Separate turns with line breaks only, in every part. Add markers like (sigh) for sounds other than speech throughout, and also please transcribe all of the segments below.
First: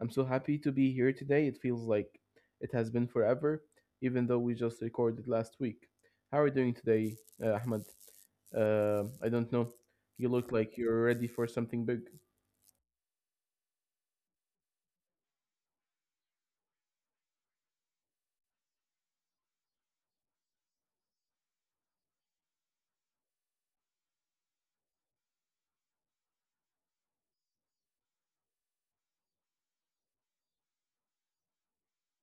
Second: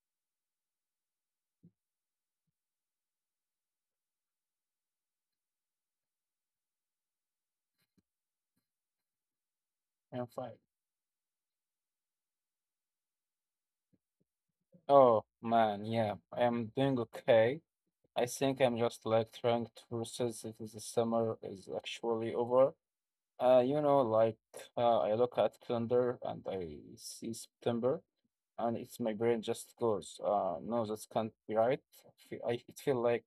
I'm so happy to be here today. It feels like it has been forever, even though we just recorded last week. How are you doing today, Ahmed? I
I'm
don't
fine.
know. You look like you're ready for something big.
Oh man, yeah, I am doing okay. I think I'm just like trying to process that the summer is actually over. Uh, you know, like I look at calendar and I see September, and it's my brain just goes, no, that can't be right. It feel like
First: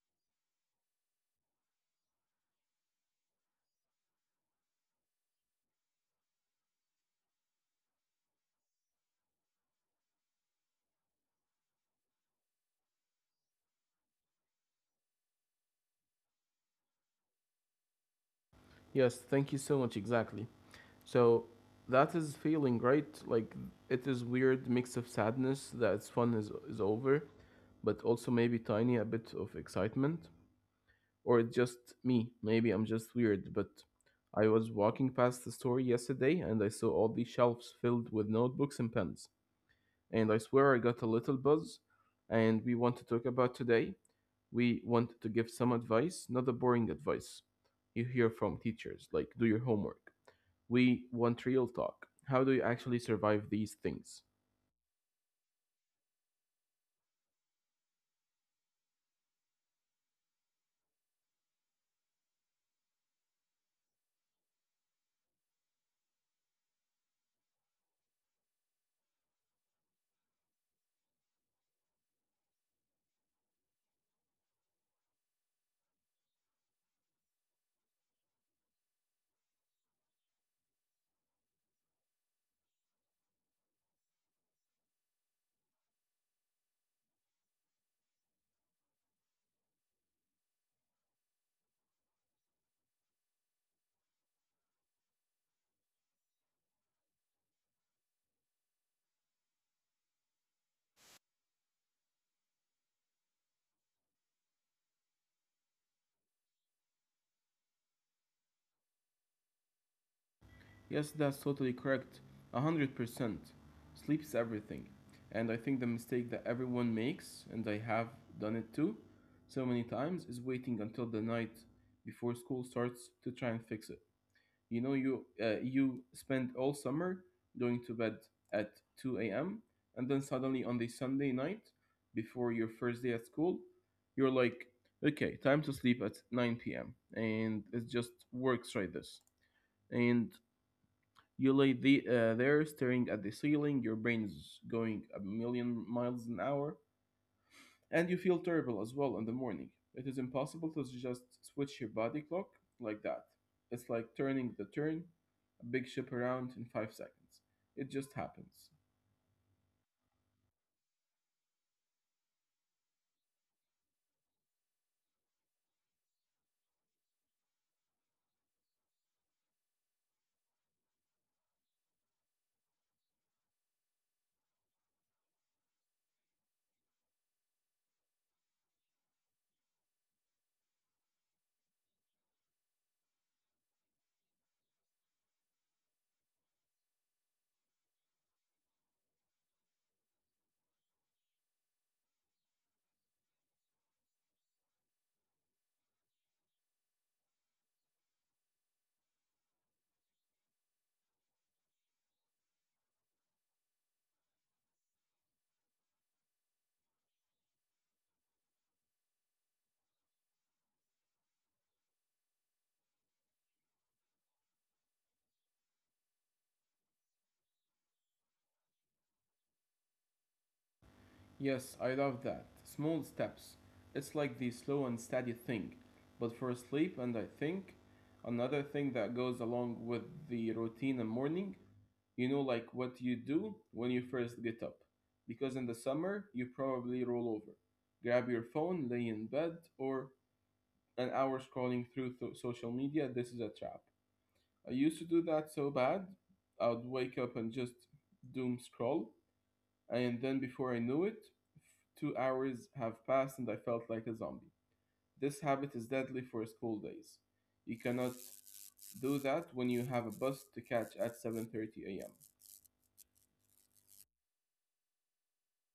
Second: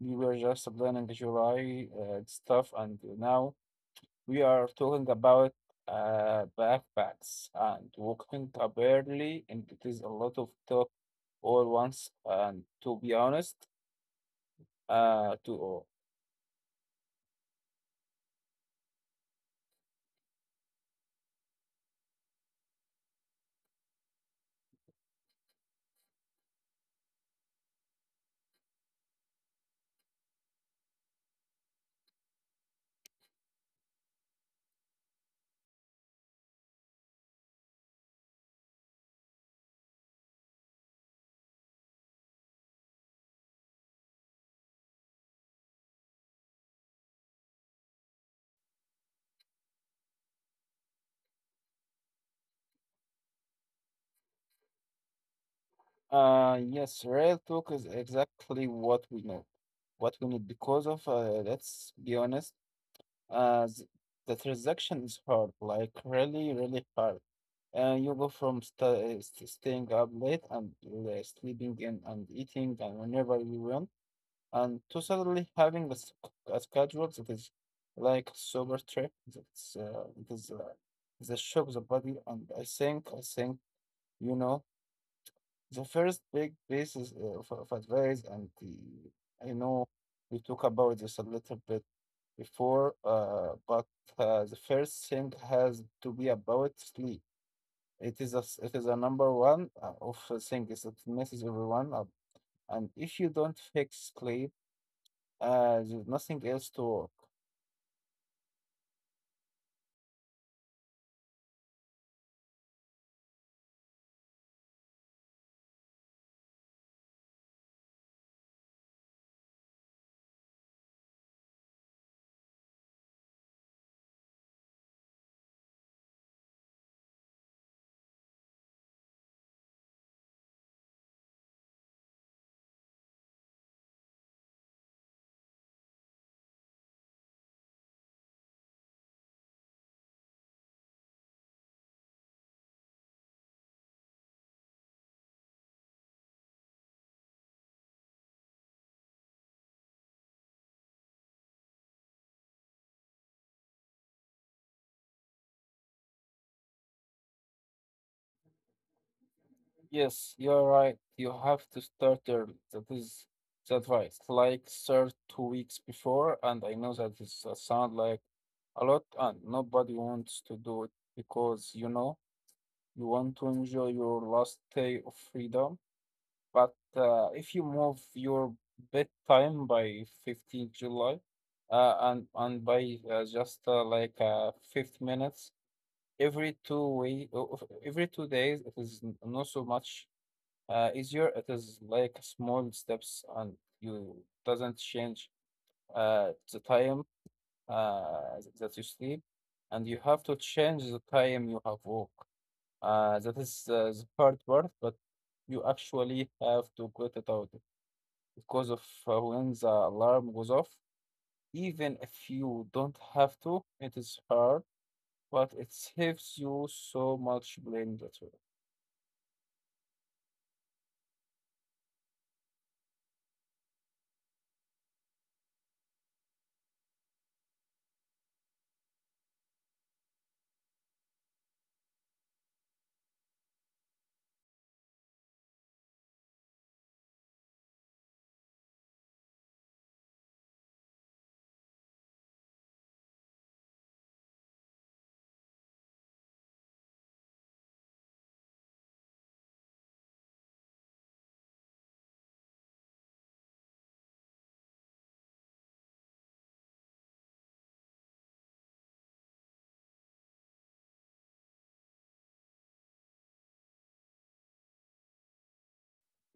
we were just planning July stuff, and now we are talking about backpacks and waking up early, and it is a lot of talk all once. And to be honest, to all.
Yes, thank you so much. Exactly. So that is feeling great. Like it is weird mix of sadness that it's fun is over, but also maybe tiny a bit of excitement. Or it's just me. Maybe I'm just weird, but I was walking past the store yesterday and I saw all these shelves filled with notebooks and pens. And I swear I got a little buzz. And we want to talk about today. We want to give some advice, not the boring advice you hear from teachers, like do your homework. We want real talk. How do you actually survive these things?
Yes, real talk is exactly what we know, what we need because of let's be honest, uh, th- the transaction is hard, like really, really hard. You go from sta- st staying up late and sleeping in and eating and whenever you want and to suddenly having a schedule that is like sober trip that's it is the shock the body and I think you know the first big pieces of advice and the I know we talk about this a little bit before but the first thing has to be about sleep. It is it is a number one of thing is it messes everyone up, and if you don't fix sleep, there's nothing else to work.
Yes, that's totally correct. 100%. Sleep is everything. And I think the mistake that everyone makes, and I have done it too, so many times, is waiting until the night before school starts to try and fix it. You know, you spend all summer going to bed at 2 a.m. and then suddenly on the Sunday night before your first day at school, you're like, okay, time to sleep at 9 p.m. and it just works like this. And you lay there staring at the ceiling, your brain is going a million miles an hour, and you feel terrible as well in the morning. It is impossible to just switch your body clock like that. It's like turning a big ship around in 5 seconds. It just happens.
Yes, you're right. You have to start early. That is the advice. Like start 2 weeks before, and I know that is sound like a lot, and nobody wants to do it because you know you want to enjoy your last day of freedom. But if you move your bedtime by 15th July, and by just like 50 minutes every 2 week every 2 days it is not so much easier. It is like small steps, and you doesn't change the time that you sleep, and you have to change the time you have work. That is the hard part, but you actually have to get it out because of when the alarm goes off, even if you don't have to it is hard, but it saves you so much blame later.
Yes, I love that. Small steps. It's like the slow and steady thing, but for sleep. And I think another thing that goes along with the routine and morning, you know, like what you do when you first get up. Because in the summer, you probably roll over, grab your phone, lay in bed, or an hour scrolling through social media. This is a trap. I used to do that so bad, I would wake up and just doom scroll, and then before I knew it, 2 hours have passed and I felt like a zombie. This habit is deadly for school days. You cannot do that when you have a bus to catch at 7:30 a.m.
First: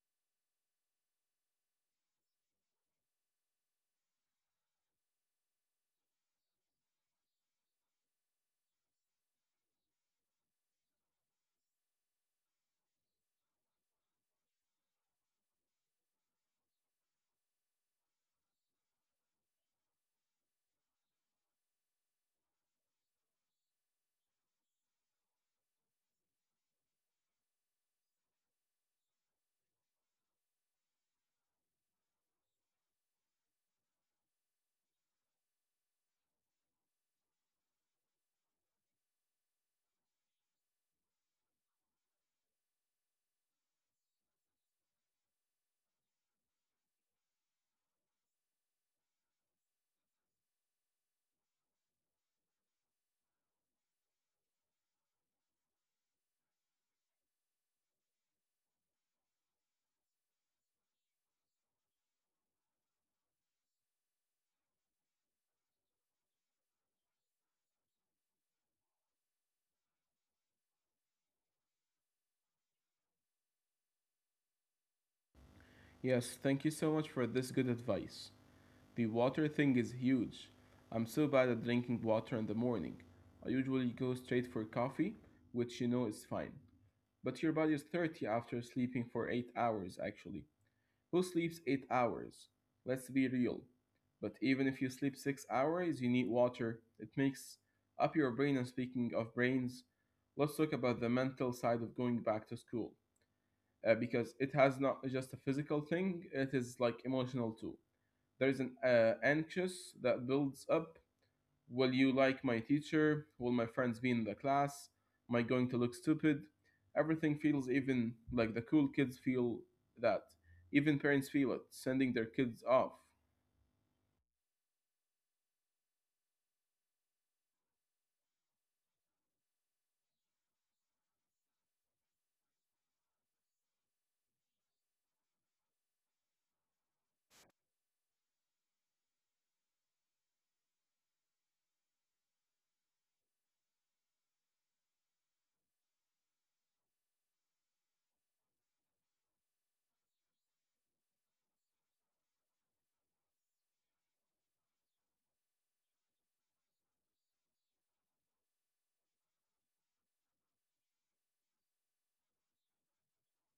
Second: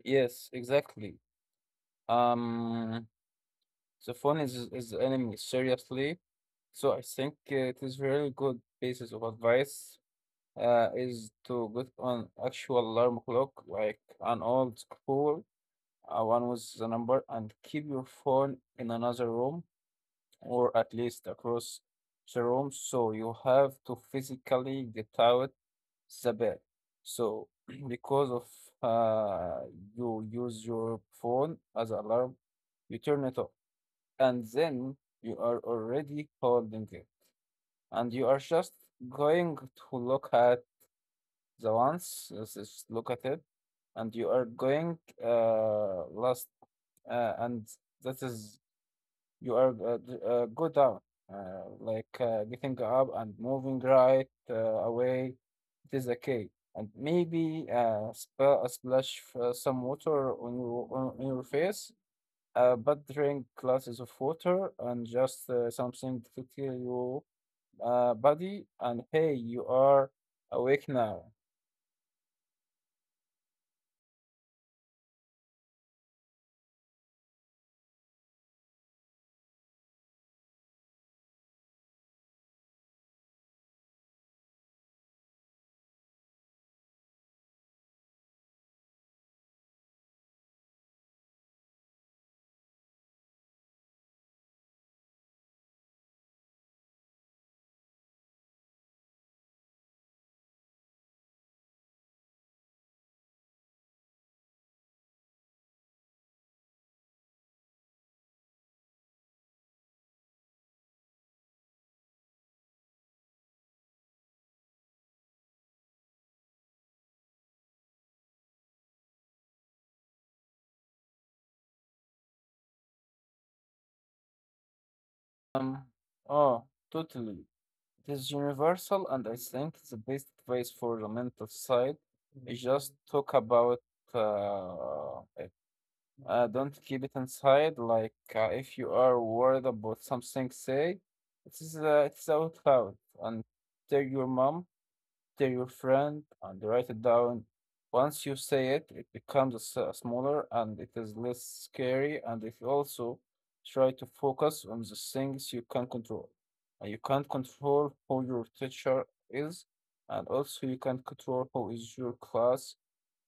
Yes, exactly. Um, the phone is the enemy, seriously. So I think it is very good basis of advice is to get on actual alarm clock, like an old school, one with the number, and keep your phone in another room or at least across the room. So you have to physically get out the bed. So (clears throat) because of uh, you use your phone as alarm, you turn it off, and then you are already holding it, and you are just going to look at the ones. Let's just look at it, and you are going last, and that is you are go down, getting up and moving right away. It is okay, and maybe splash some water on your on your face. But drink glasses of water and just something to kill your body. And hey, you are awake now.
Yes, thank you so much for this good advice. The water thing is huge. I'm so bad at drinking water in the morning. I usually go straight for coffee, which you know is fine. But your body is thirsty after sleeping for 8 hours, actually. Who sleeps 8 hours? Let's be real. But even if you sleep 6 hours, you need water. It makes up your brain. And speaking of brains, let's talk about the mental side of going back to school, because it has not just a physical thing, it is like emotional too. There is an anxious that builds up. Will you like my teacher? Will my friends be in the class? Am I going to look stupid? Everything feels, even like the cool kids feel that, even parents feel it sending their kids off.
Um, oh, Totally. It is universal, and I think the best advice for the mental side is just talk about it. Don't keep it inside. If you are worried about something, say it is it's out loud and tell your mom to your friend and write it down. Once you say it, it becomes smaller and it is less scary. And if you also try to focus on the things you can control, and you can't control who your teacher is, and also you can't control who is your class,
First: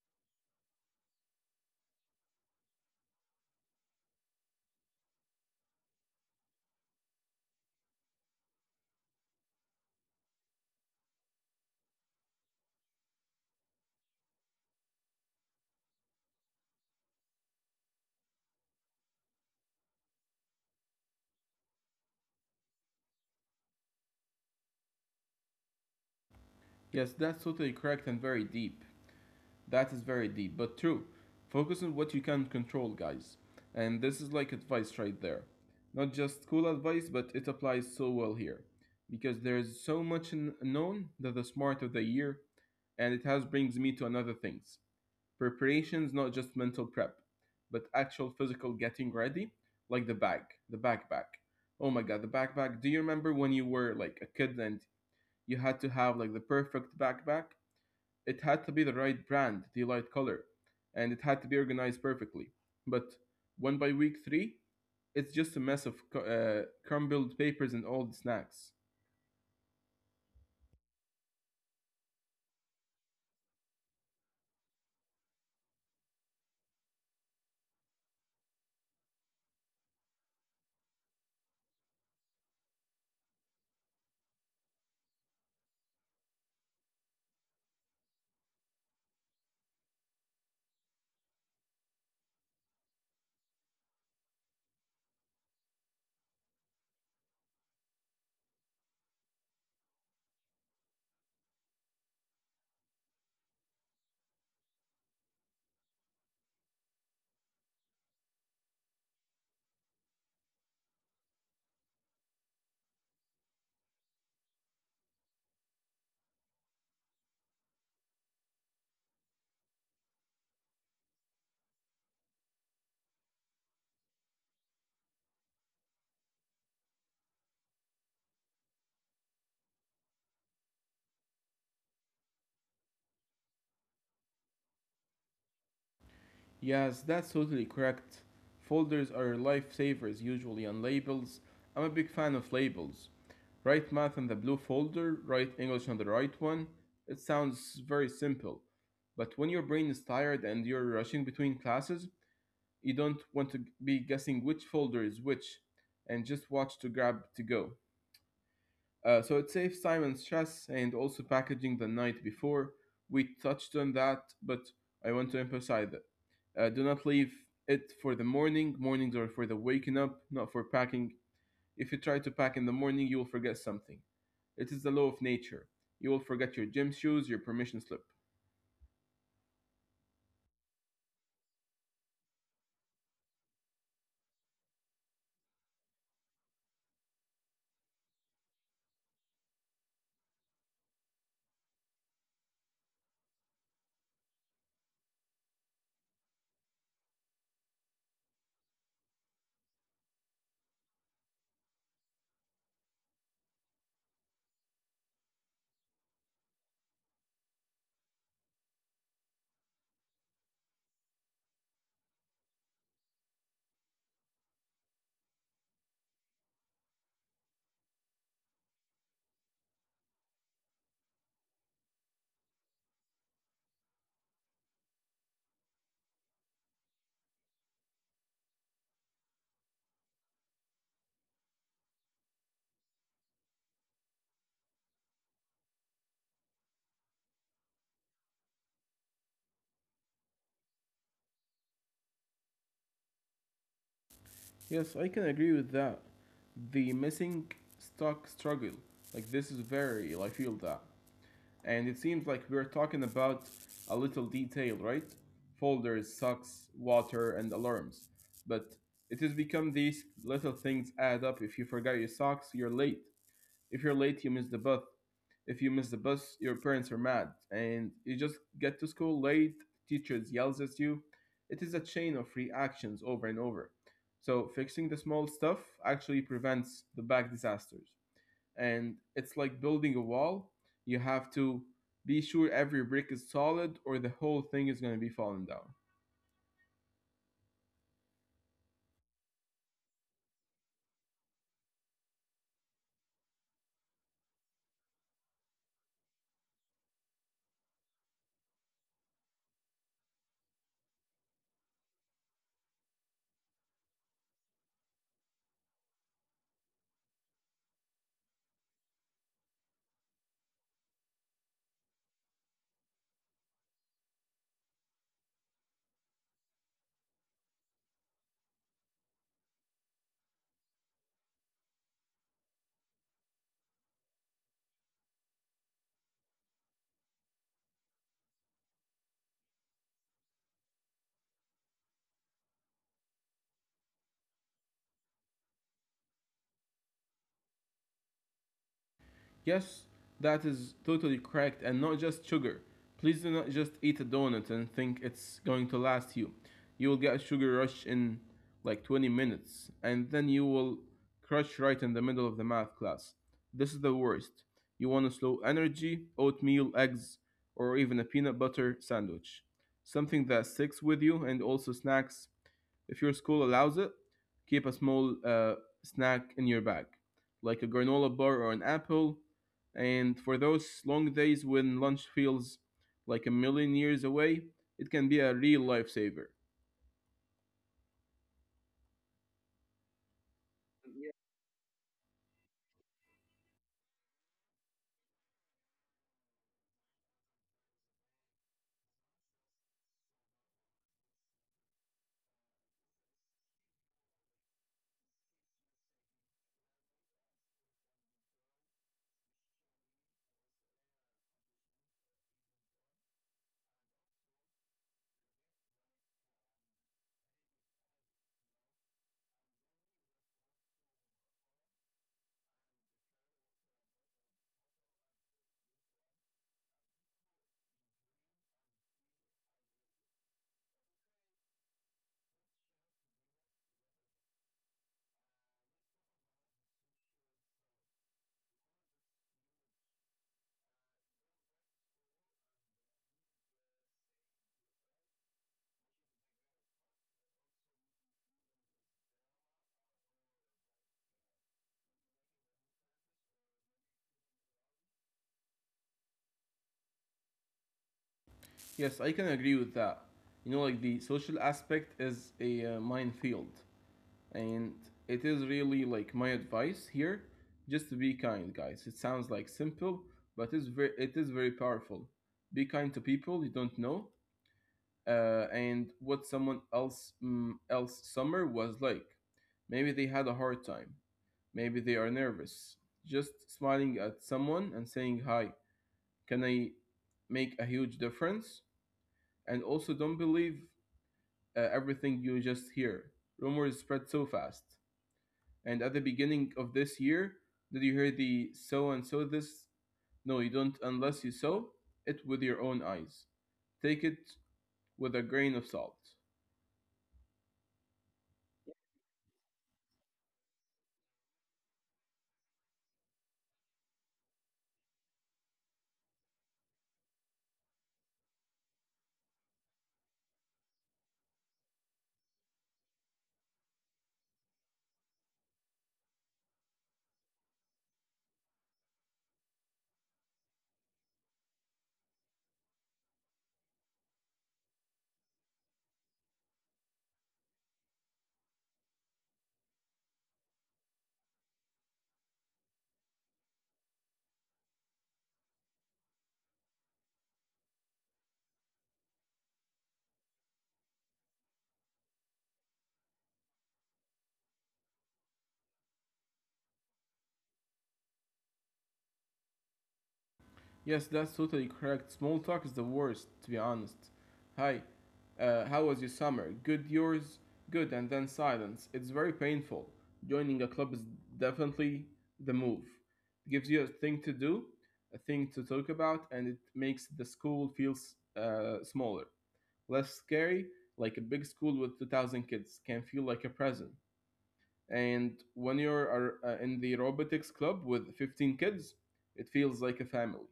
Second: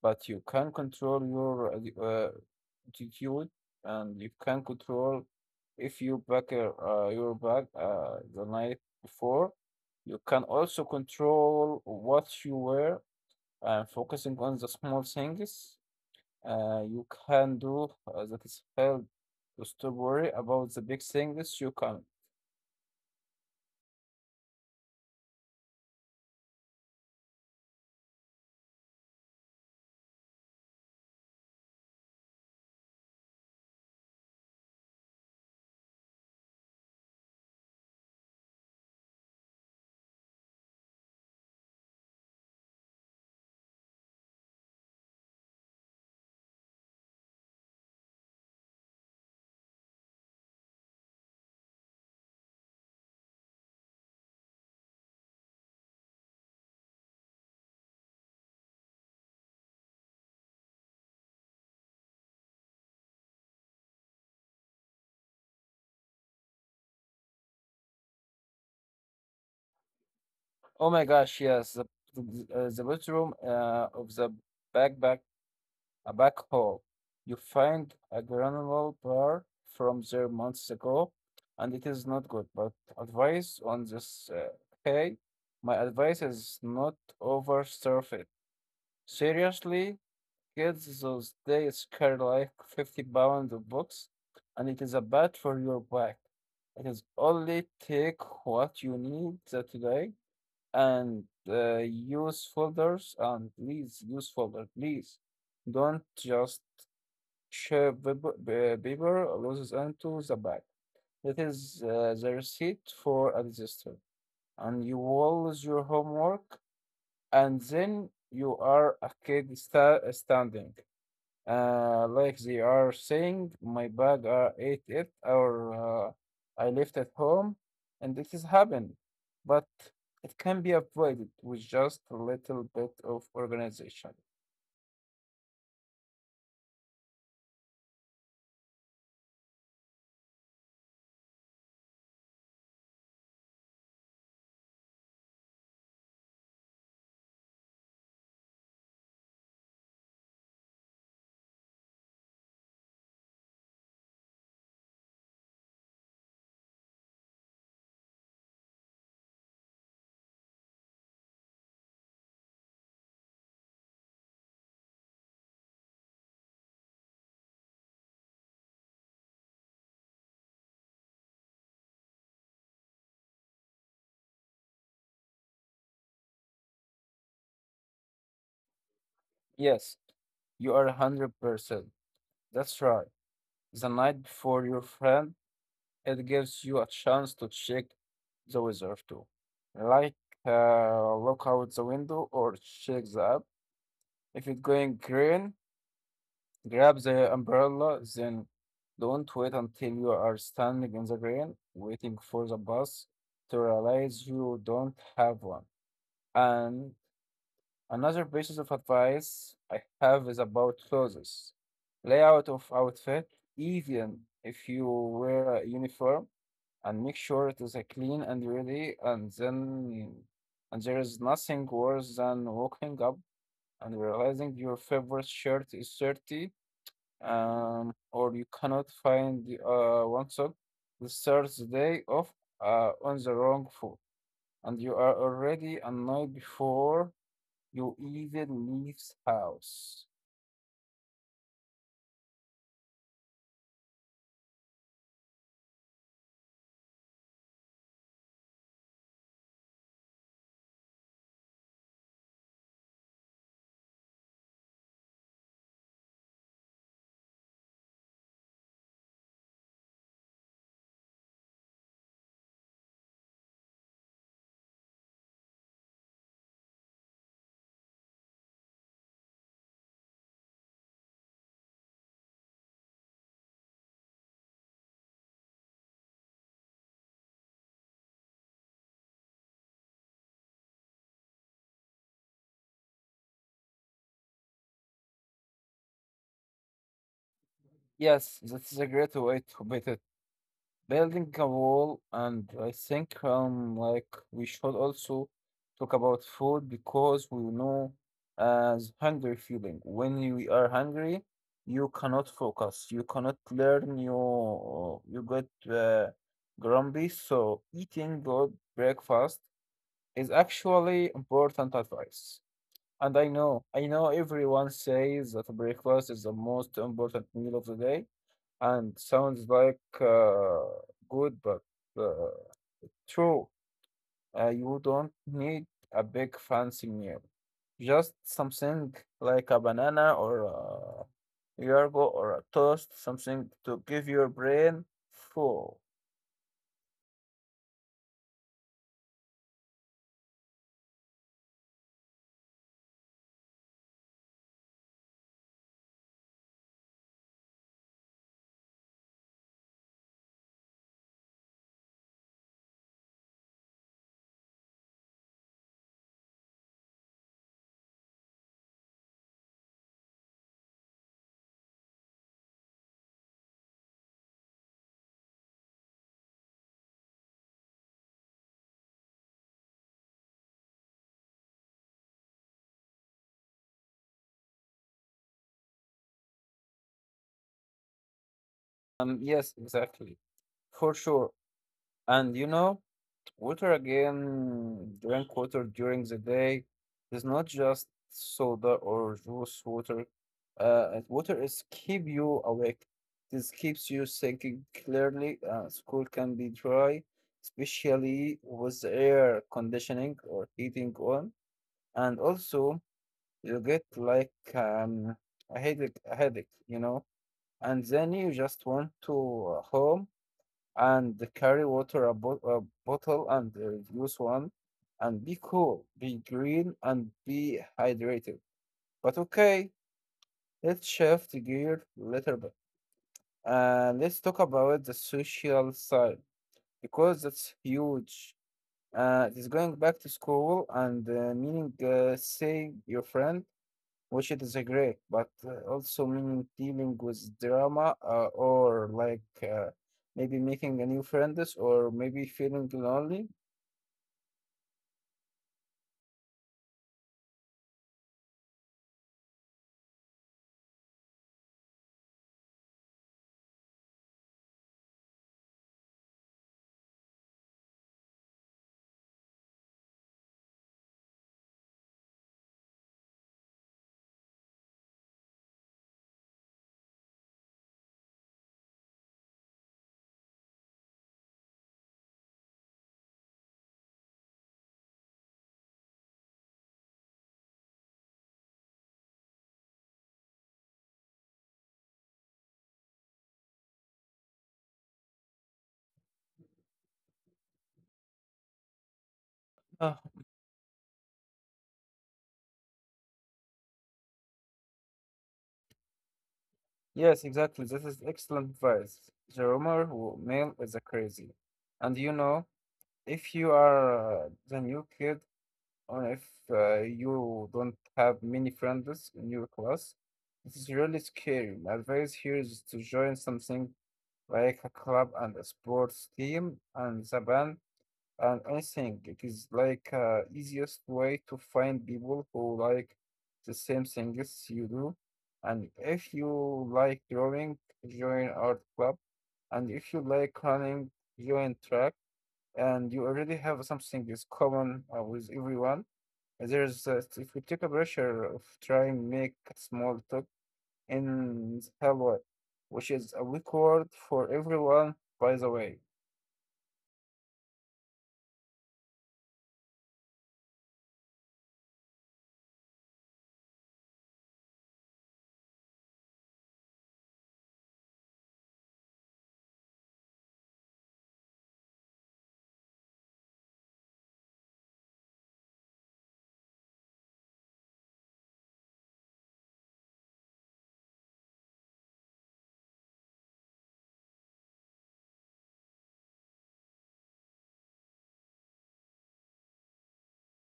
but you can control your attitude and you can control if you pack your bag the night before. You can also control what you wear, and focusing on the small things you can do that is help to stop worry about the big things you can.
Yes, that's totally correct and very deep. That is very deep, but true. Focus on what you can control, guys. And this is like advice right there. Not just school advice, but it applies so well here. Because there is so much known that the smart of the year, and it has brings me to another things. Preparations, not just mental prep, but actual physical getting ready, like the bag, the backpack. Oh my god, the backpack. Do you remember when you were like a kid and you had to have like the perfect backpack? It had to be the right brand, the light color, and it had to be organized perfectly. But when by week three, it's just a mess of crumbled papers and old snacks.
Oh my gosh, yes, the bedroom of the backpack a backhoe. You find a granule bar from there months ago, and it is not good. But advice on this, hey, my advice is not oversurf it. Seriously, kids those days carry like 50 pounds of books, and it is a bad for your back. It is only take what you need that day, and use folders, and please use folder, please don't just Sh- Bieber loses onto the bag. That is the receipt for a disaster. And you will lose your homework, and then you are a kid standing. Like they are saying, my bag are ate it, or I left at home, and this has happened. But it can be avoided with just a little bit of organization.
Yes, that's totally correct. Folders are lifesavers usually on labels. I'm a big fan of labels. Write math on the blue folder, write English on the right one. It sounds very simple. But when your brain is tired and you're rushing between classes, you don't want to be guessing which folder is which and just watch to grab to go. So it saves time and stress. And also packaging the night before. We touched on that, but I want to emphasize that. Do not leave it for the morning. Mornings are for the waking up, not for packing. If you try to pack in the morning, you will forget something. It is the law of nature. You will forget your gym shoes, your permission slip.
Yes, you are 100%. That's right. The night before your friend, it gives you a chance to check the weather too. Like look out the window or check the app. If it's going green, grab the umbrella, then don't wait until you are standing in the rain waiting for the bus to realize you don't have one. And another piece of advice I have is about clothes. Layout of outfit, even if you wear a uniform, and make sure it is clean and ready. And then, and there is nothing worse than waking up and realizing your favorite shirt is dirty, or you cannot find the, one sock. The third day off on the wrong foot, and you are already annoyed before you even leave house.
Yes, I can agree with that. The missing stock struggle, like this is very, I feel that. And it seems like we're talking about a little detail, right? Folders, socks, water, and alarms. But it has become these little things add up. If you forgot your socks, you're late. If you're late, you miss the bus. If you miss the bus, your parents are mad, and you just get to school late. Teachers yells at you. It is a chain of reactions over and over. So fixing the small stuff actually prevents the big disasters. And it's like building a wall. You have to be sure every brick is solid, or the whole thing is going to be falling down.
Yes, that is a great way to beat it. Building a wall. And I think like we should also talk about food, because we know as hungry feeling when you are hungry you cannot focus, you cannot learn, you get grumpy, so eating good breakfast is actually important advice. And I know everyone says that breakfast is the most important meal of the day and sounds like good, but uh, true. You don't need a big fancy meal. Just something like a banana or a yargo or a toast, something to give your brain full.
Yes, that is totally correct, and not just sugar. Please do not just eat a donut and think it's going to last you. You will get a sugar rush in like 20 minutes, and then you will crush right in the middle of the math class. This is the worst. You want a slow energy, oatmeal, eggs, or even a peanut butter sandwich. Something that sticks with you. And also snacks, if your school allows it, keep a small snack in your bag, like a granola bar or an apple. And for those long days when lunch feels like a million years away, it can be a real lifesaver.
Yes, exactly. For sure. And you know, water again, drink water during the day. It's not just soda or juice water. And water is keep you awake. This keeps you thinking clearly. School can be dry, especially with the air conditioning or heating on. And also, you get like a headache, you know. And then you just want to home and carry water a bottle and use one and be cool, be green, and be hydrated. But okay, let's shift gear a little bit, and let's talk about the social side, because that's huge. It's going back to school and meaning seeing your friend, which it is a great, but also meaning dealing with drama or like maybe making a new friends or maybe feeling lonely.
Yes, I can agree with that. You know, like the social aspect is a minefield, and it is really like my advice here, just to be kind, guys. It sounds like simple, but it's very, it is very powerful. Be kind to people you don't know, and what someone else else summer was like. Maybe they had a hard time. Maybe they are nervous. Just smiling at someone and saying hi can I make a huge difference. And also, don't believe everything you just hear. Rumors spread so fast. And at the beginning of this year, did you hear the so and so this?
Uh,
No, you don't unless you saw it with your own eyes. Take it with a grain of salt.
yes, exactly. This is excellent advice. The rumor mill is a crazy, and you know if you are the new kid or if you don't have many friends in your class, it is really scary. My advice here is to join something like a club and a sports team and the band. And I think it is like easiest way to find people who like the same things you do. And if you like drawing, join art club. And if you like running, join track. And you already have something is common with everyone. And there's if we take a pressure of trying make small talk in Helwa, which is a weak word for everyone, by the way.
Yes, that's totally correct. Small talk is the worst, to be honest. Hi, how was your summer? Good, yours? Good, and then silence. It's very painful. Joining a club is definitely the move. It gives you a thing to do, a thing to talk about, and it makes the school feels smaller, less scary. Like a big school with 2,000 kids can feel like a prison. And when you're in the robotics club with 15 kids, it feels like a family.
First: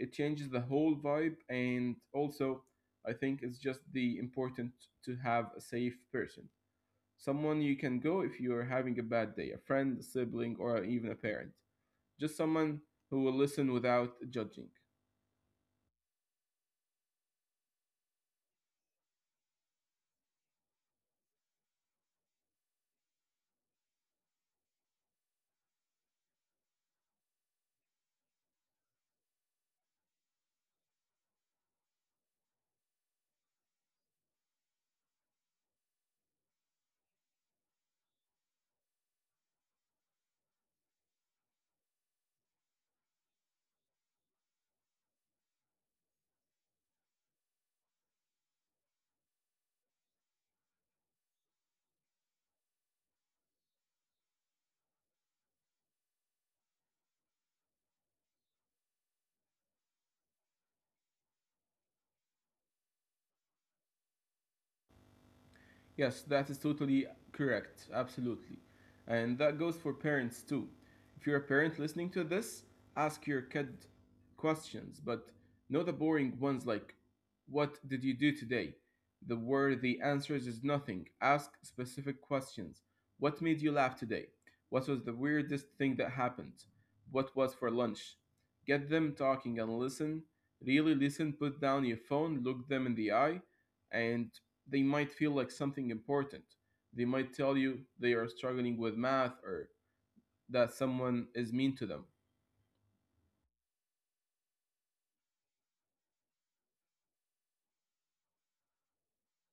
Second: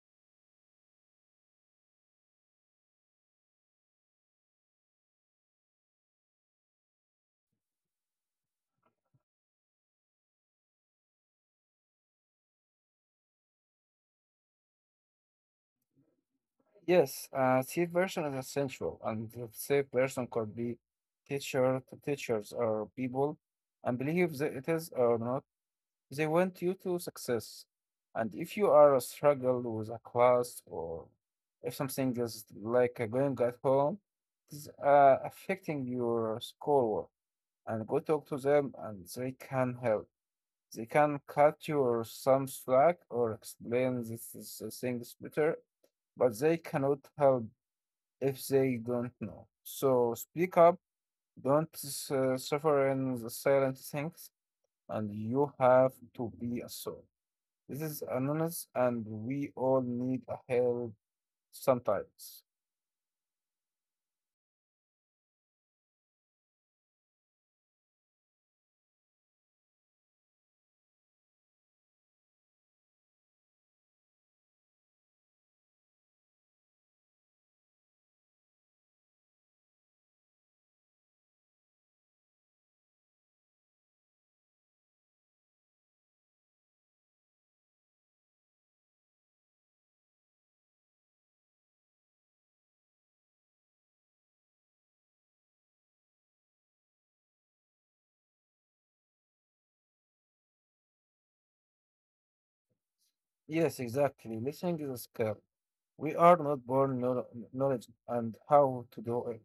It changes the whole vibe. And also, I think it's just the important to have a safe person, someone you can go if you're having a bad day, a friend, a sibling, or even a parent, just someone who will listen without judging.
Yes, a safe version is essential, and the safe version could be teacher, teachers or people, and believe that it is or not, they want you to success. And if you are a struggle with a class or if something is like going at home, it's affecting your schoolwork, and go talk to them, and they can help. They can cut you some slack or explain this things better, but they cannot help if they don't know. So speak up, don't suffer in the silent things, and you have to be a soul. This is anonymous, and we all need a help sometimes.
Yes, that is totally correct. Absolutely. And that goes for parents too. If you're a parent listening to this, ask your kid questions, but not the boring ones like, what did you do today? The where the answers is nothing. Ask specific questions. What made you laugh today? What was the weirdest thing that happened? What was for lunch? Get them talking and listen. Really listen, put down your phone, look them in the eye, and they might feel like something important. They might tell you they are struggling with math or that someone is mean to them.
Yes, exactly. Listening is a skill. We are not born knowledge and how to do it.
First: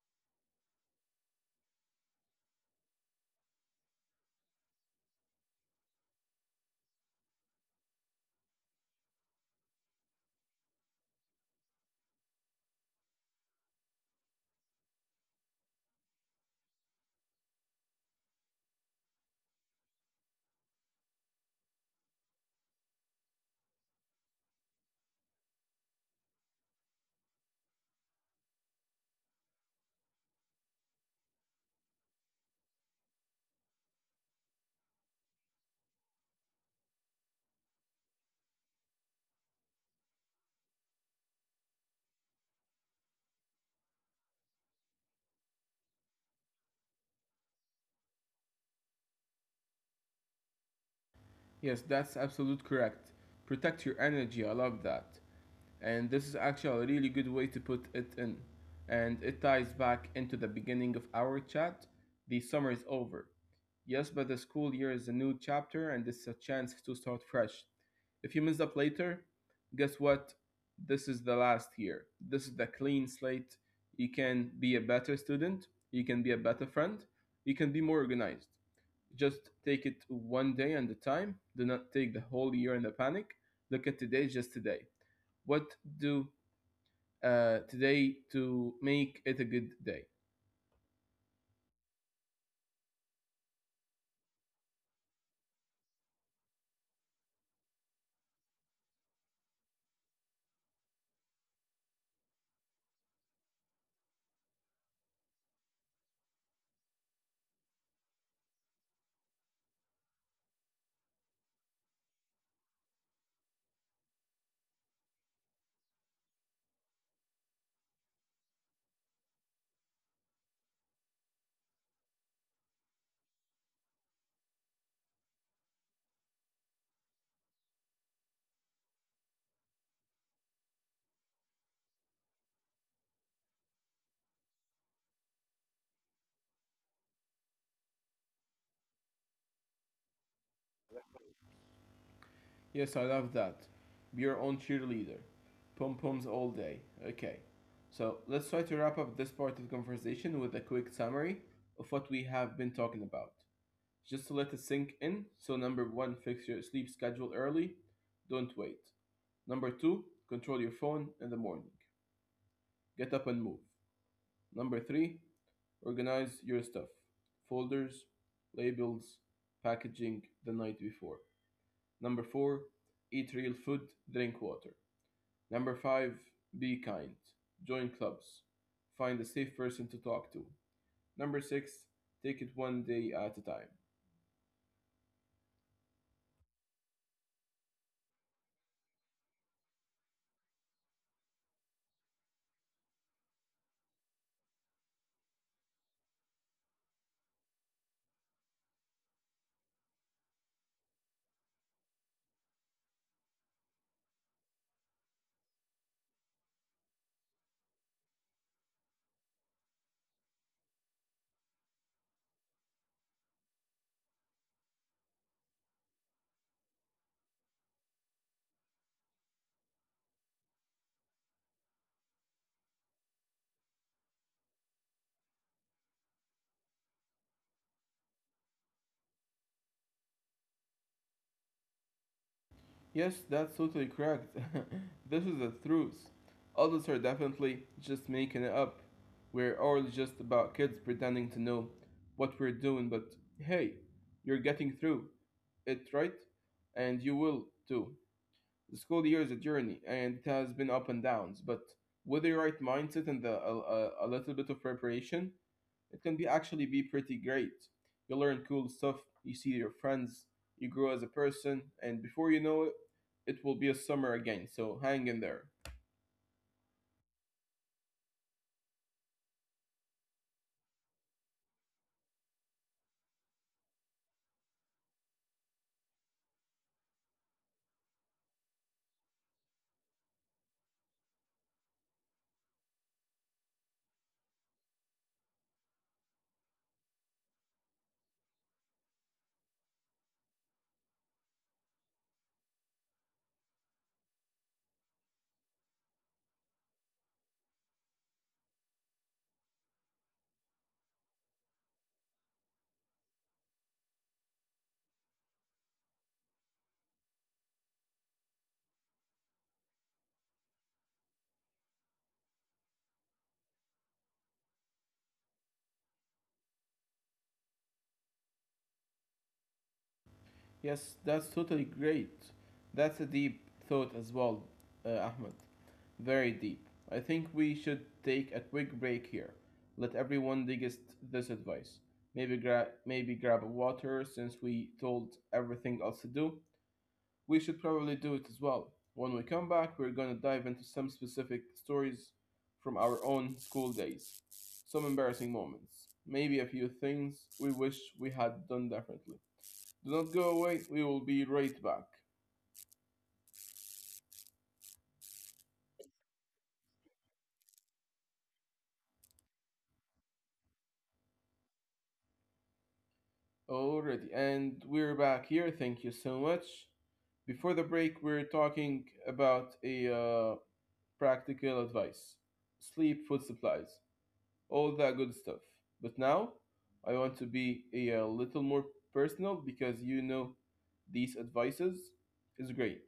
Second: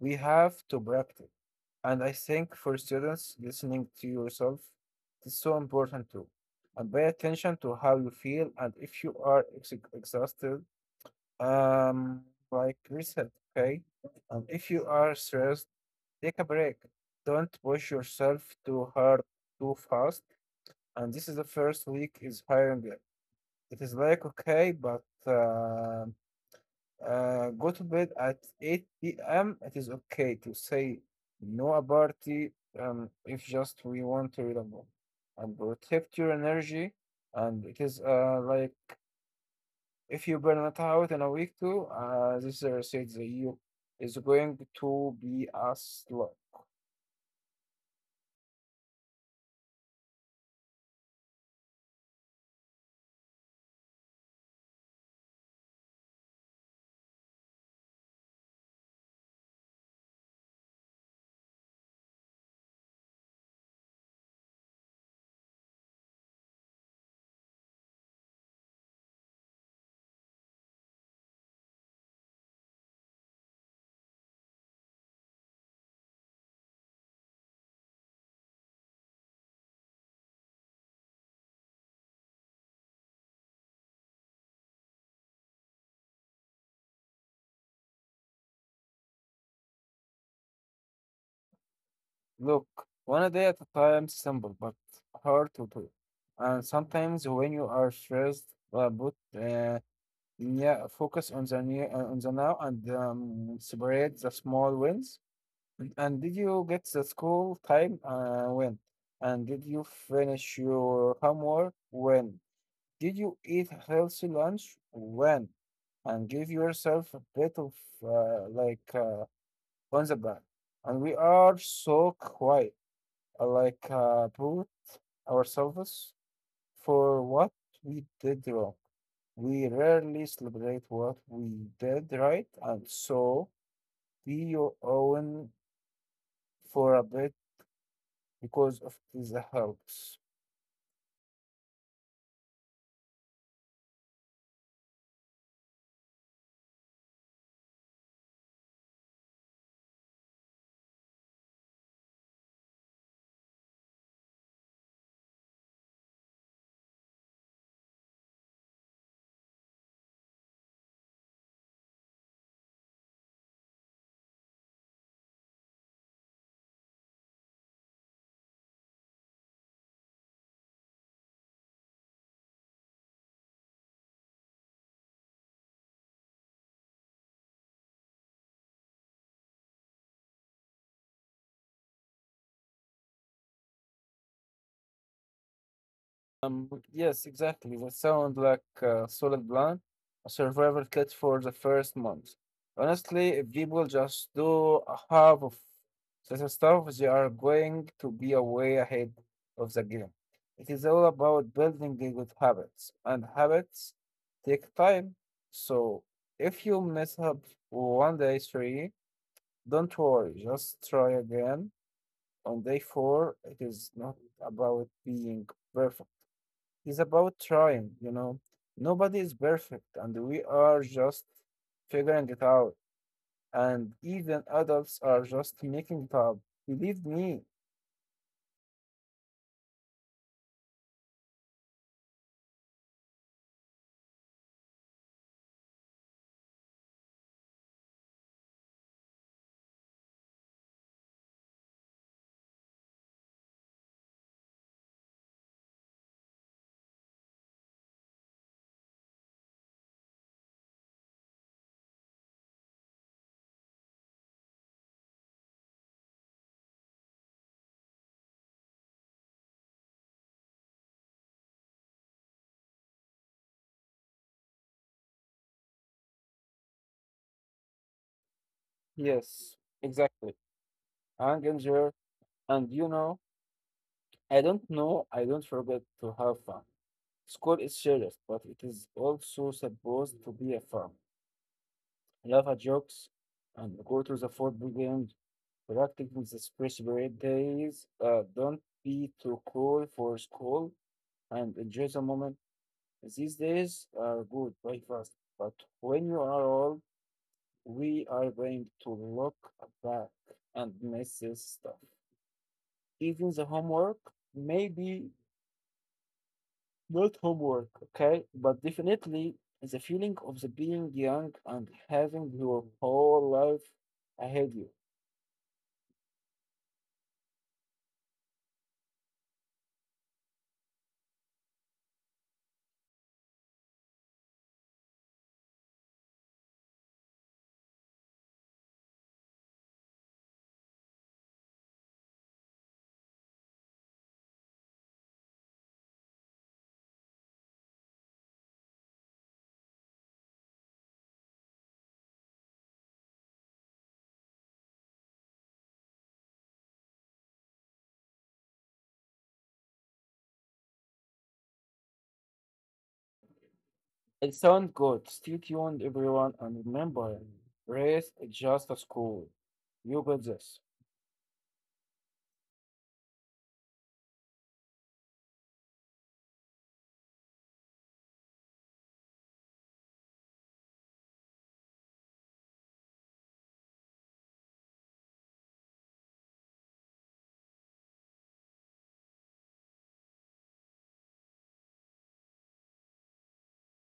We have to practice. And I think for students, listening to yourself is so important too. And pay attention to how you feel, and if you are ex exhausted, um, like reset, okay? And if you are stressed, take a break. Don't push yourself too hard, too fast. And this is the first week is hiring it is like okay, but go to bed at 8 p.m. It is okay to say no a party if just we want to read a book and protect your energy. And it is like if you burn it out in a week too, this says that you is going to be a slog.
Yes, that's absolute correct. Protect your energy. I love that. And this is actually a really good way to put it in. And it ties back into the beginning of our chat. The summer is over. Yes, but the school year is a new chapter and it's a chance to start fresh. If you mess up later, guess what? This is the last year. This is the clean slate. You can be a better student, you can be a better friend, you can be more organized. Just take it one day at a time. Do not take the whole year in a panic. Look at today, just today. What do today to make it a good day?
Look, one day at a time, simple but hard to do. And sometimes when you are stressed about yeah, focus on the near, on the now, and celebrate the small wins. And did you get the school time when? And did you finish your homework when? Did you eat healthy lunch when? And give yourself a bit of uh, like uh, on the back. And we are so quiet, brute ourselves for what we did wrong. We rarely celebrate what we did right, and so be your own for a bit because of it helps.
Yes, I love that. Be your own cheerleader. Pom poms all day. Okay. So let's try to wrap up this part of the conversation with a quick summary of what we have been talking about. Just to let it sink in. So, number one, fix your sleep schedule early. Don't wait. Number two, control your phone in the morning. Get up and move. Number three, organize your stuff. Folders, labels, packaging the night before. Number four, eat real food, drink water. Number five, be kind. Join clubs. Find a safe person to talk to. Number six, take it one day at a time.
Yes, exactly. That sounds like a solid plan, a survival kit for the first month. Honestly, if people just do half of the stuff, they are going to be a way ahead of the game. It is all about building the good habits, and habits take time. So if you mess up 1 day three, don't worry, just try again. On day four, it is not about being perfect. It's about trying, Nobody is perfect, and we are just figuring it out. And even adults are just making it up. Believe me.
Yes, that's totally correct. (laughs) This is the truth. Adults are definitely just making it up. We're all just about kids pretending to know what we're doing, but hey, you're getting through it, right? And you will too. The school year is a journey, and it has been up and downs, but with the right mindset and a little bit of preparation, it can be actually be pretty great. You learn cool stuff, you see your friends, you grow as a person, and before you know it, it will be a summer again. So hang in there.
Yes, exactly. I enjoy, and, I don't know, I don't forget to have fun. School is serious, but it is also supposed to be a fun. Laugh at jokes and go to the football games, practicing the speech days. Don't be too cool for school and enjoy the moment. These days are good, very fast, but when you are old, we are going to look back and miss this stuff. Even the homework, maybe not homework, okay, but definitely the feeling of the being young and having your whole life ahead you.
Yes, that's totally great. That's a deep thought as well, Ahmed. Very deep. I think we should take a quick break here. Let everyone digest this advice. Maybe grab a water since we told everything else to do. We should probably do it as well. When we come back, we're gonna dive into some specific stories from our own school days, some embarrassing moments, maybe a few things we wish we had done differently. Do not go away, we will be right back.
It sounds good. Stay tuned, everyone, and remember, race is just a school. You got this.
Already, and we're back here. Thank you so much. Before the break, we're talking about a uh, practical advice sleep food supplies, all that good stuff. But now I want to be a, little more personal because you know these advices is great,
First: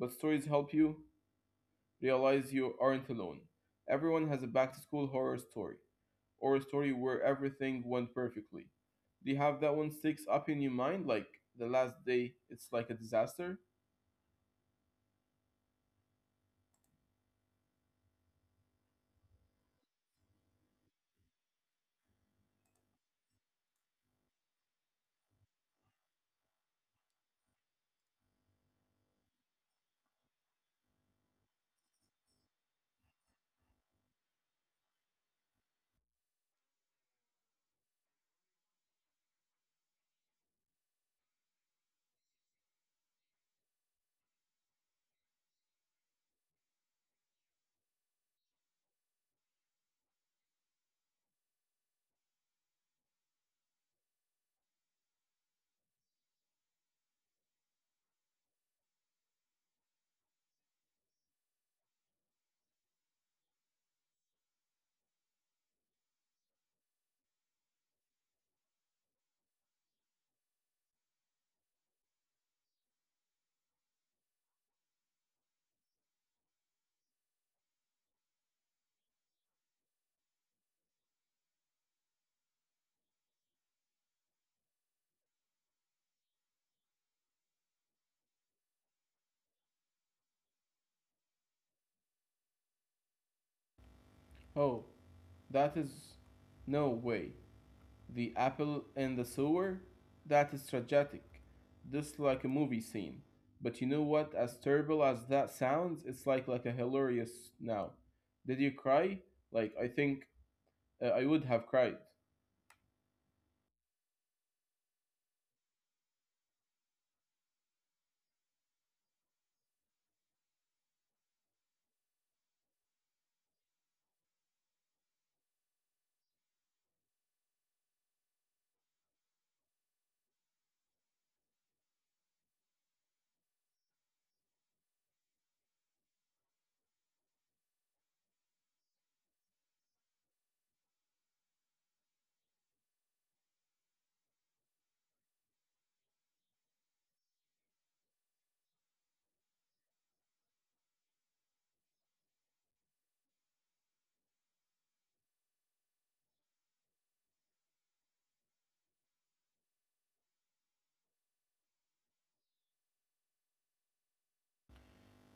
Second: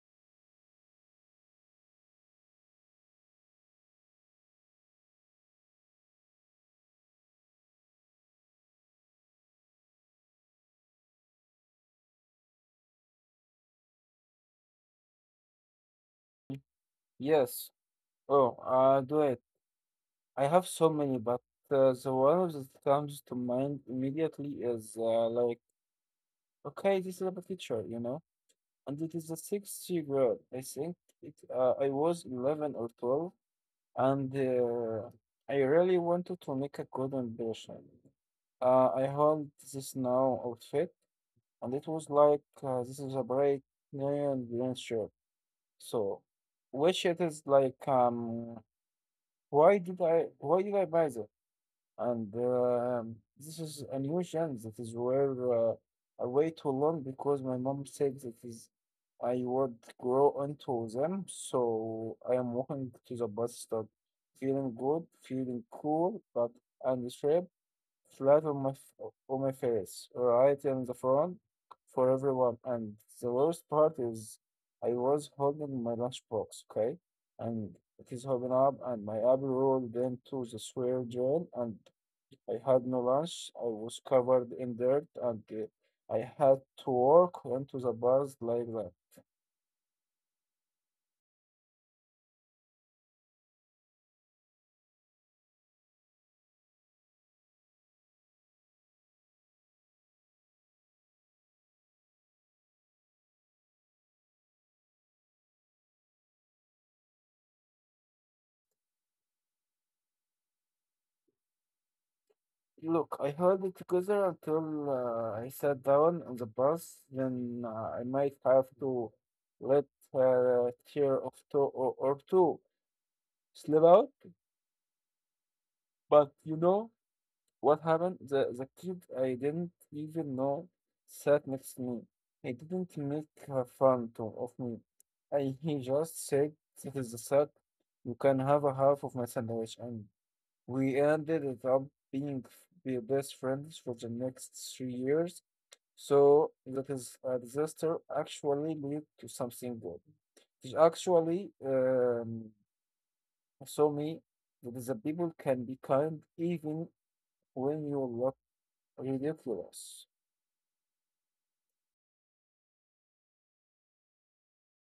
but stories help you realize you aren't alone. Everyone has a back to school horror story or a story where everything went perfectly. Do you have that one sticks up in your mind like the last day it's like a disaster?
Yes. Oh, do it. I have so many, but the one that comes to mind immediately is like, okay, this is about teacher, and it is the sixth grade. I think it, I was 11 or 12, and I really wanted to make a good impression. I had this now outfit, and it was like this is a bright neon green shirt. So, which it is like, why did I buy this? And this is a new chance that is where I wait too long because my mom said that is I would grow into them. So I am walking to the bus stop, feeling good, feeling cool, but undisturbed flat on on my face, right in the front for everyone. And the worst part is I was holding my lunchbox, okay? And it is open up and my apple rolled into the sewer drain and I had no lunch. I was covered in dirt and I had to walk into the bars like that.
Oh, that is no way. The apple in the sewer? That is tragic. Just like a movie scene. But you know what? As terrible as that sounds, it's like a hilarious now. Did you cry? Like I think I would have cried.
Look, I held it together until I sat down on the bus. Then I might have to let tear of two or two slip out. But you know what happened? The kid I didn't even know sat next to me. He didn't make fun of me. He just said, "This is the sack. You can have a half of my sandwich." And we ended it up being be best friends for the next 3 years. So that is a disaster actually lead to something good. It actually show me that the people can be kind even when you look ridiculous.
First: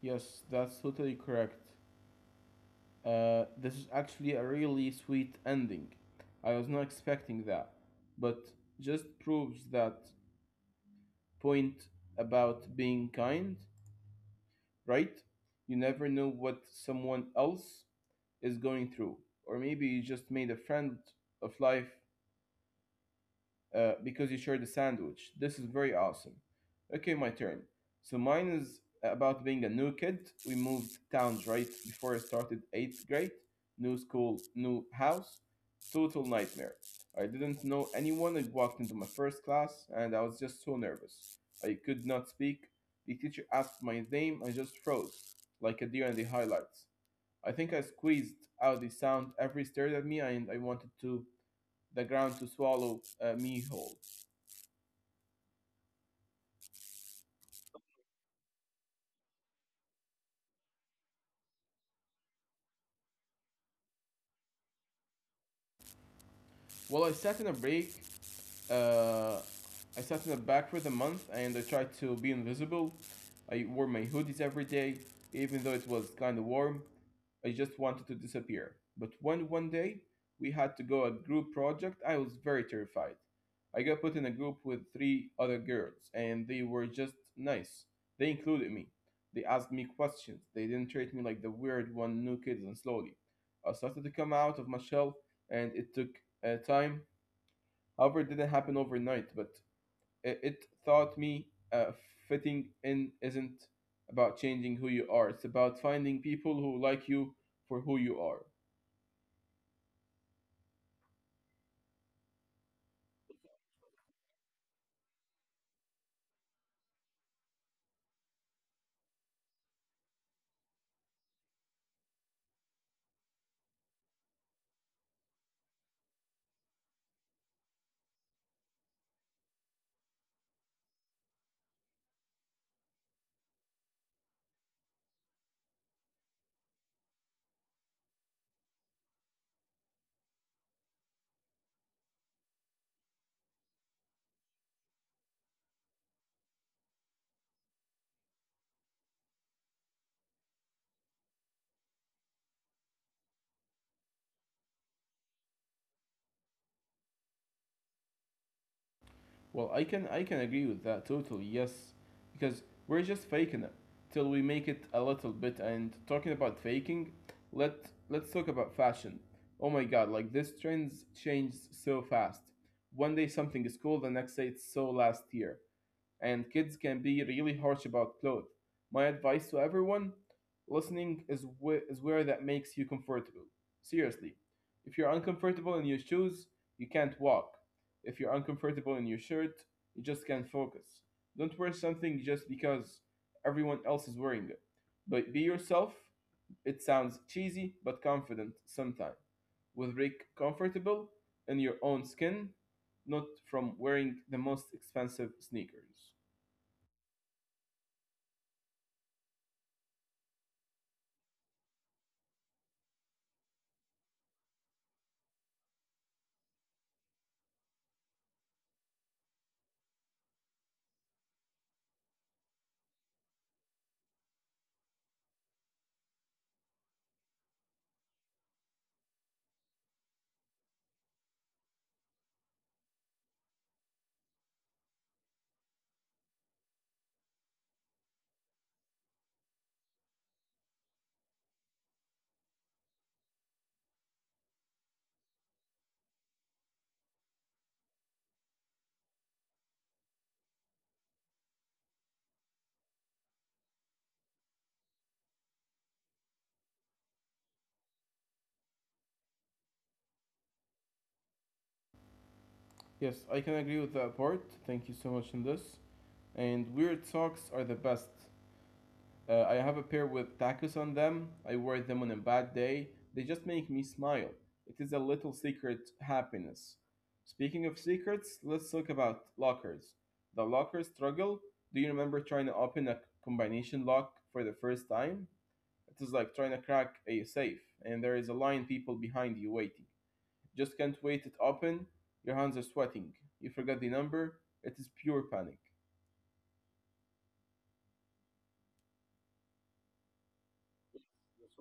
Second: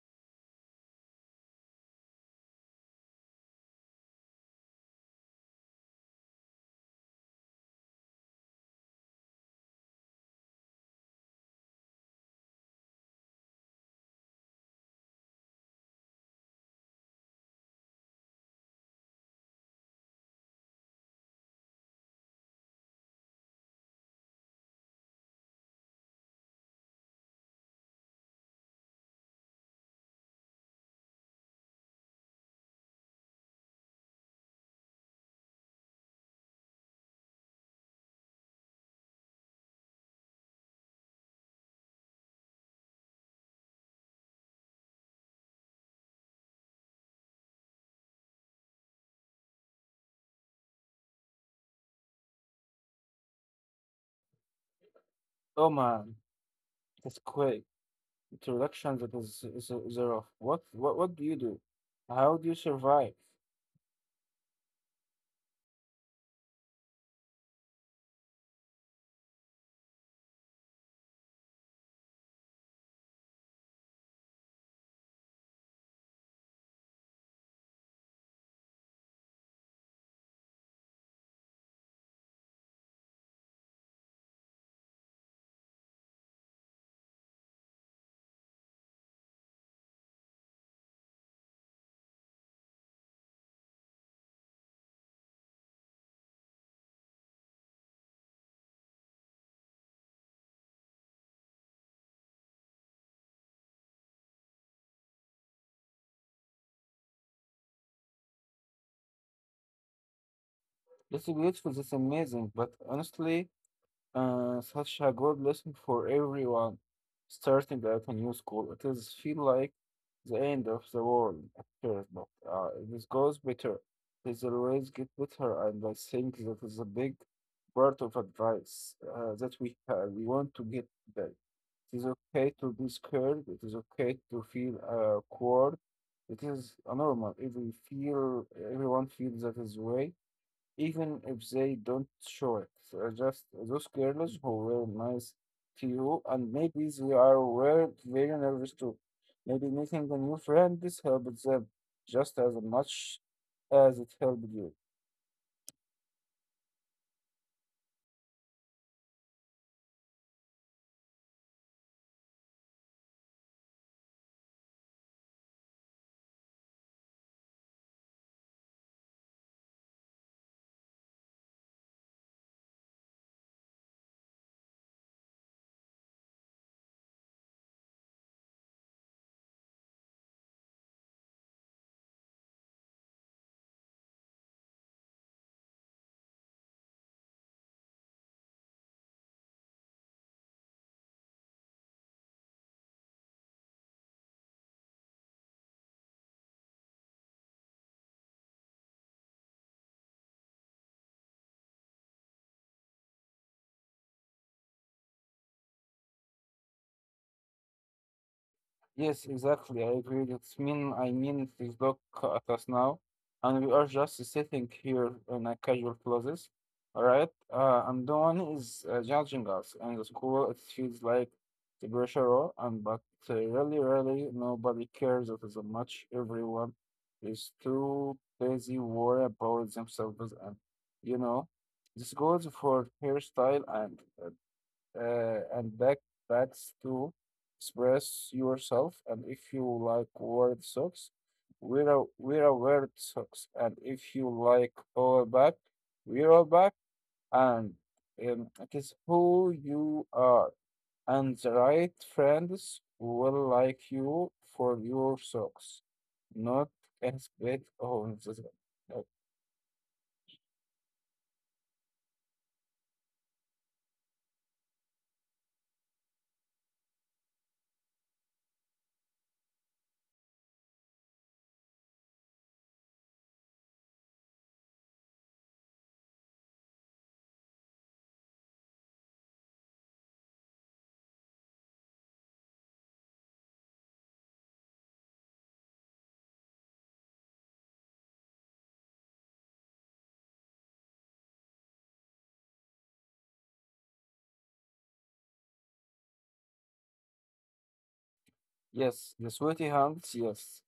Yes, that's totally correct. This is actually a really sweet ending. I was not expecting that, but just proves that point about being kind, right? You never know what someone else is going through. Or maybe you just made a friend of life because you shared a sandwich. This is very awesome. Okay, my turn. So mine is about being a new kid. We moved towns right before I started eighth grade. New school, new house. Total nightmare. I didn't know anyone. I walked into my first class and I was just so nervous. I could not speak. The teacher asked my name. I just froze like a deer in the highlights. I think I squeezed out the sound every stared at me and I wanted to the ground to swallow me whole.
Oh man, that's quick introduction. That is a rough. What do you do? How do you survive?
Well, I sat in a break. Uh, I sat in a back for the month, and I tried to be invisible. I wore my hoodies every day, even though it was kind of warm. I just wanted to disappear. But when one day we had to go a group project, I was very terrified. I got put in a group with three other girls, and they were just nice. They included me. They asked me questions. They didn't treat me like the weird one, new kids, and slowly. I started to come out of my shell, and it took time. However, it didn't happen overnight, but it taught me uh, fitting in isn't about changing who you are. It's about finding people who like you for who you are.
This is beautiful. This is amazing. But honestly, such a good lesson for everyone starting at a new school. It is feel like the end of the world at first, but it goes better. It always get better, and I think that is a big part of advice that we have. We want to get back. It is okay to be scared. It is okay to feel awkward. It is normal. Everyone feels that his way even if they don't show it. So just those girls who were nice to you, and maybe they are were very nervous too. Maybe making a new friend this helped them just as much as it helped you.
Well, I can agree with that totally. Yes, because we're just faking it till we make it a little bit. And talking about faking, let let's talk about fashion. Oh my God, like this trends change so fast. One day something is cool, the next day it's so last year, and kids can be really harsh about clothes. My advice to everyone listening is, is wear that makes you comfortable. Seriously, if you're uncomfortable in your shoes, you can't walk. If you're uncomfortable in your shirt, you just can't focus. Don't wear something just because everyone else is wearing it. But be yourself. It sounds cheesy but confident sometimes. With Rick comfortable in your own skin, not from wearing the most expensive sneakers.
Yes, exactly. I agree. I mean, please look at us now, and we are just sitting here in a casual clothes, all right? And no one is judging us. And the school, it feels like the pressure, all, and but really, really, nobody cares as much. Everyone is too busy worry about themselves, and you know, this goes for hairstyle and uh, and back backs to express yourself. And if you like word socks, wear a word socks. And if you like power back, wear a back. And it is who you are, and the right friends will like you for your socks, not as bad on the. uh,
Yes, I can agree with that part. Thank you so much in this. And weird socks are the best. I have a pair with tacos on them. I wear them on a bad day. They just make me smile. It is a little secret happiness. Speaking of secrets, let's talk about lockers. The locker struggle. Do you remember trying to open a combination lock for the first time? It is like trying to crack a safe, and there is a line people behind you waiting. Just can't wait it open. Your hands are sweating. You forgot the number. It is pure panic.
Yes, the sweaty hands, yes.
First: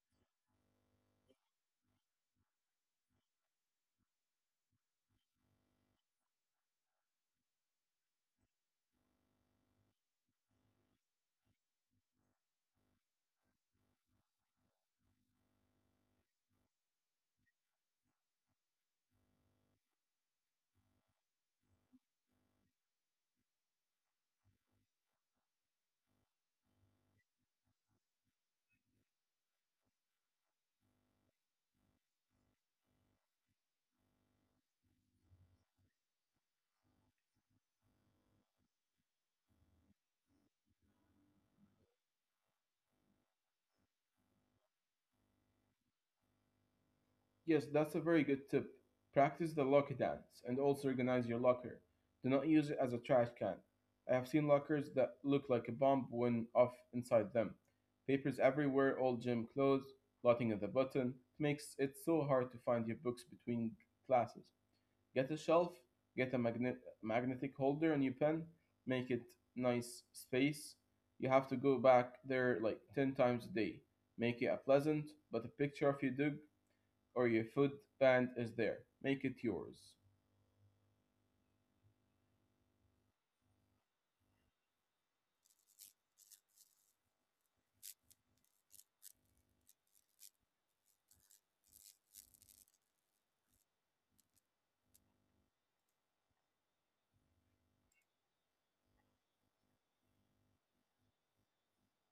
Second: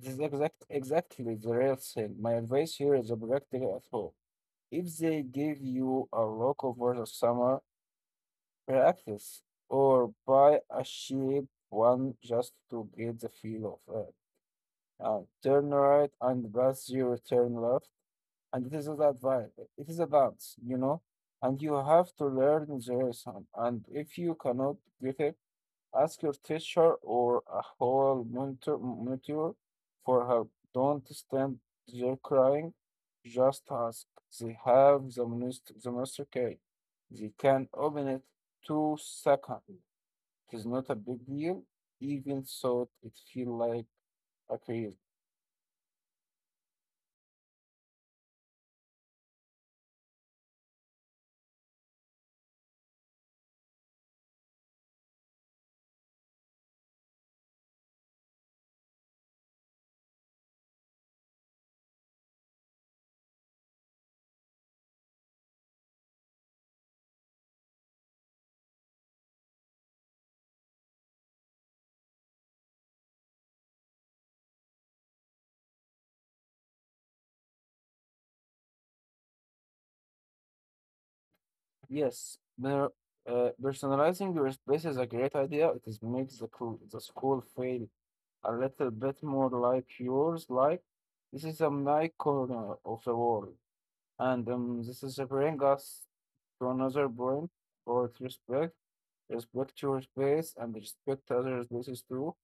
This is exactly the real thing. My advice here is a practical at home. If they give you a rock over the summer, practice or buy a cheap one just to get the feel of it. Turn right and pass your turn left. And this is advice. It is a dance, and you have to learn the lesson. And if you cannot get it, ask your teacher or a whole mentor for help. Don't stand there crying. Just ask. They have the most. The master key. They can open it 2 seconds. It is not a big deal, even so it feels like a crazy.
Yes, that's a very good tip. Practice the locker dance and also organize your locker. Do not use it as a trash can. I have seen lockers that look like a bomb went off inside them. Papers everywhere, old gym clothes, blotting at the button. It makes it so hard to find your books between classes. Get a shelf, get a magnetic holder on your pen, make it nice space. You have to go back there like 10 times a day. Make it a pleasant, but a picture of your dog or your food band is there. Make it yours.
Yes, personalizing your space is a great idea. It is makes the school feel a little bit more like yours. Like, this is a nice corner of the world, and this is bring us to another point about respect. Respect your space and respect other spaces too.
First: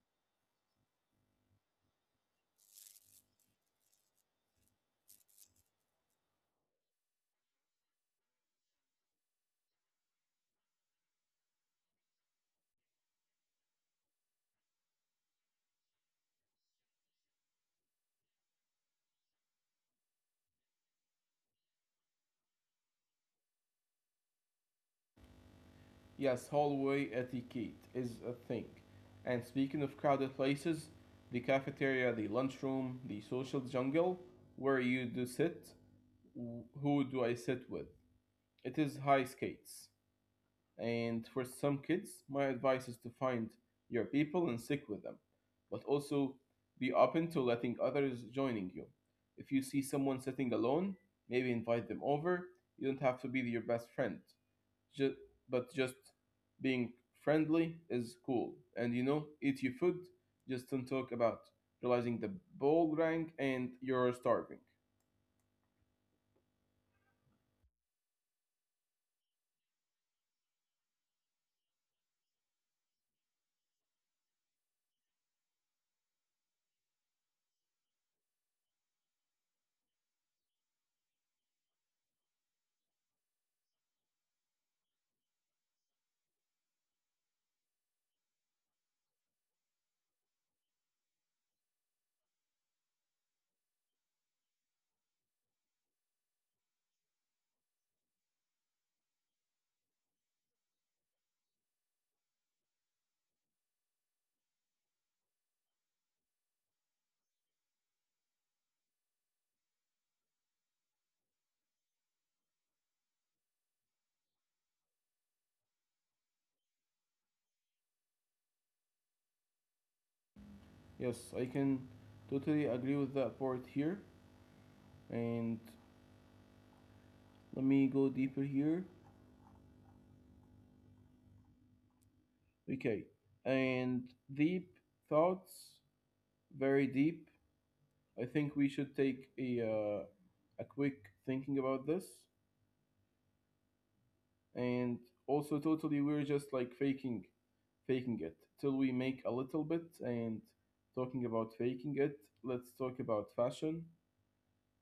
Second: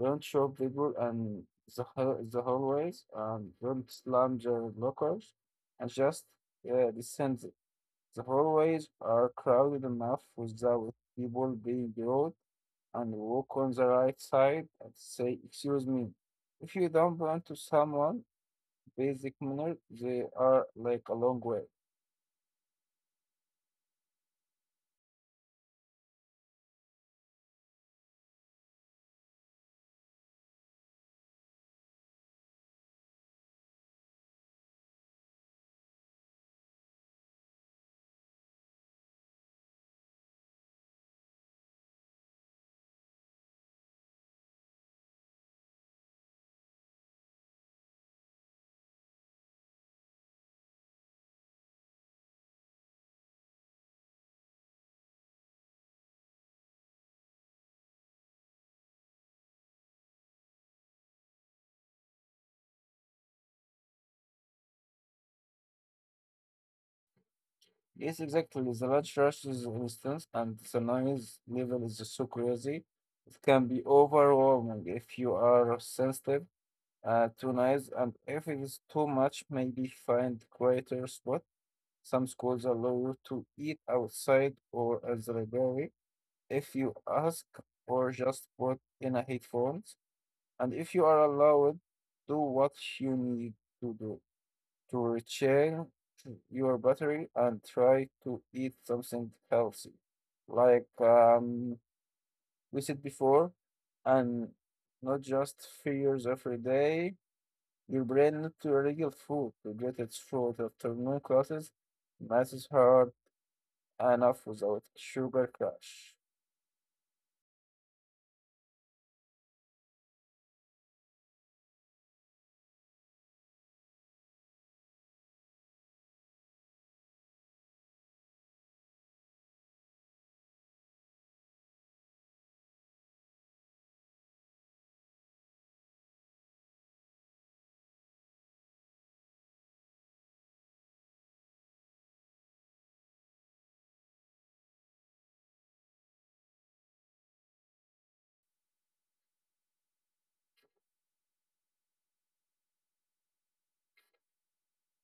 Don't show people and the hallways and don't slam their lockers and just descend. The hallways are crowded enough without people being rude and walk on the right side and say, excuse me. If you don't bump to someone, basic manner, they are like a long way.
Yes, hallway etiquette is a thing. And speaking of crowded places, the cafeteria, the lunchroom, the social jungle, where you do sit, who do I sit with? It is high skates. And for some kids, my advice is to find your people and stick with them, but also be open to letting others joining you. If you see someone sitting alone, maybe invite them over. You don't have to be your best friend, just, but just being friendly is cool. And you know, eat your food, just don't talk about realizing the ball rang and you're starving.
Yes, exactly. The large rush is instance, and the noise level is so crazy. It can be overwhelming if you are sensitive to noise, and if it is too much, maybe find quieter spot. Some schools allow you to eat outside or at the library if you ask or just put in a headphones. And if you are allowed, do what you need to do to recharge your battery and try to eat something healthy, like we said before, and not just figures every day. Your brain need to real food to get its food afternoon classes. Math is hard enough without sugar crash.
Yes, I can totally agree with that part here. And let me go deeper here, okay, and deep thoughts, very deep. I think we should take a quick thinking about this, and also totally we're just like faking it till we make a little bit. And talking about faking it, let's talk about fashion,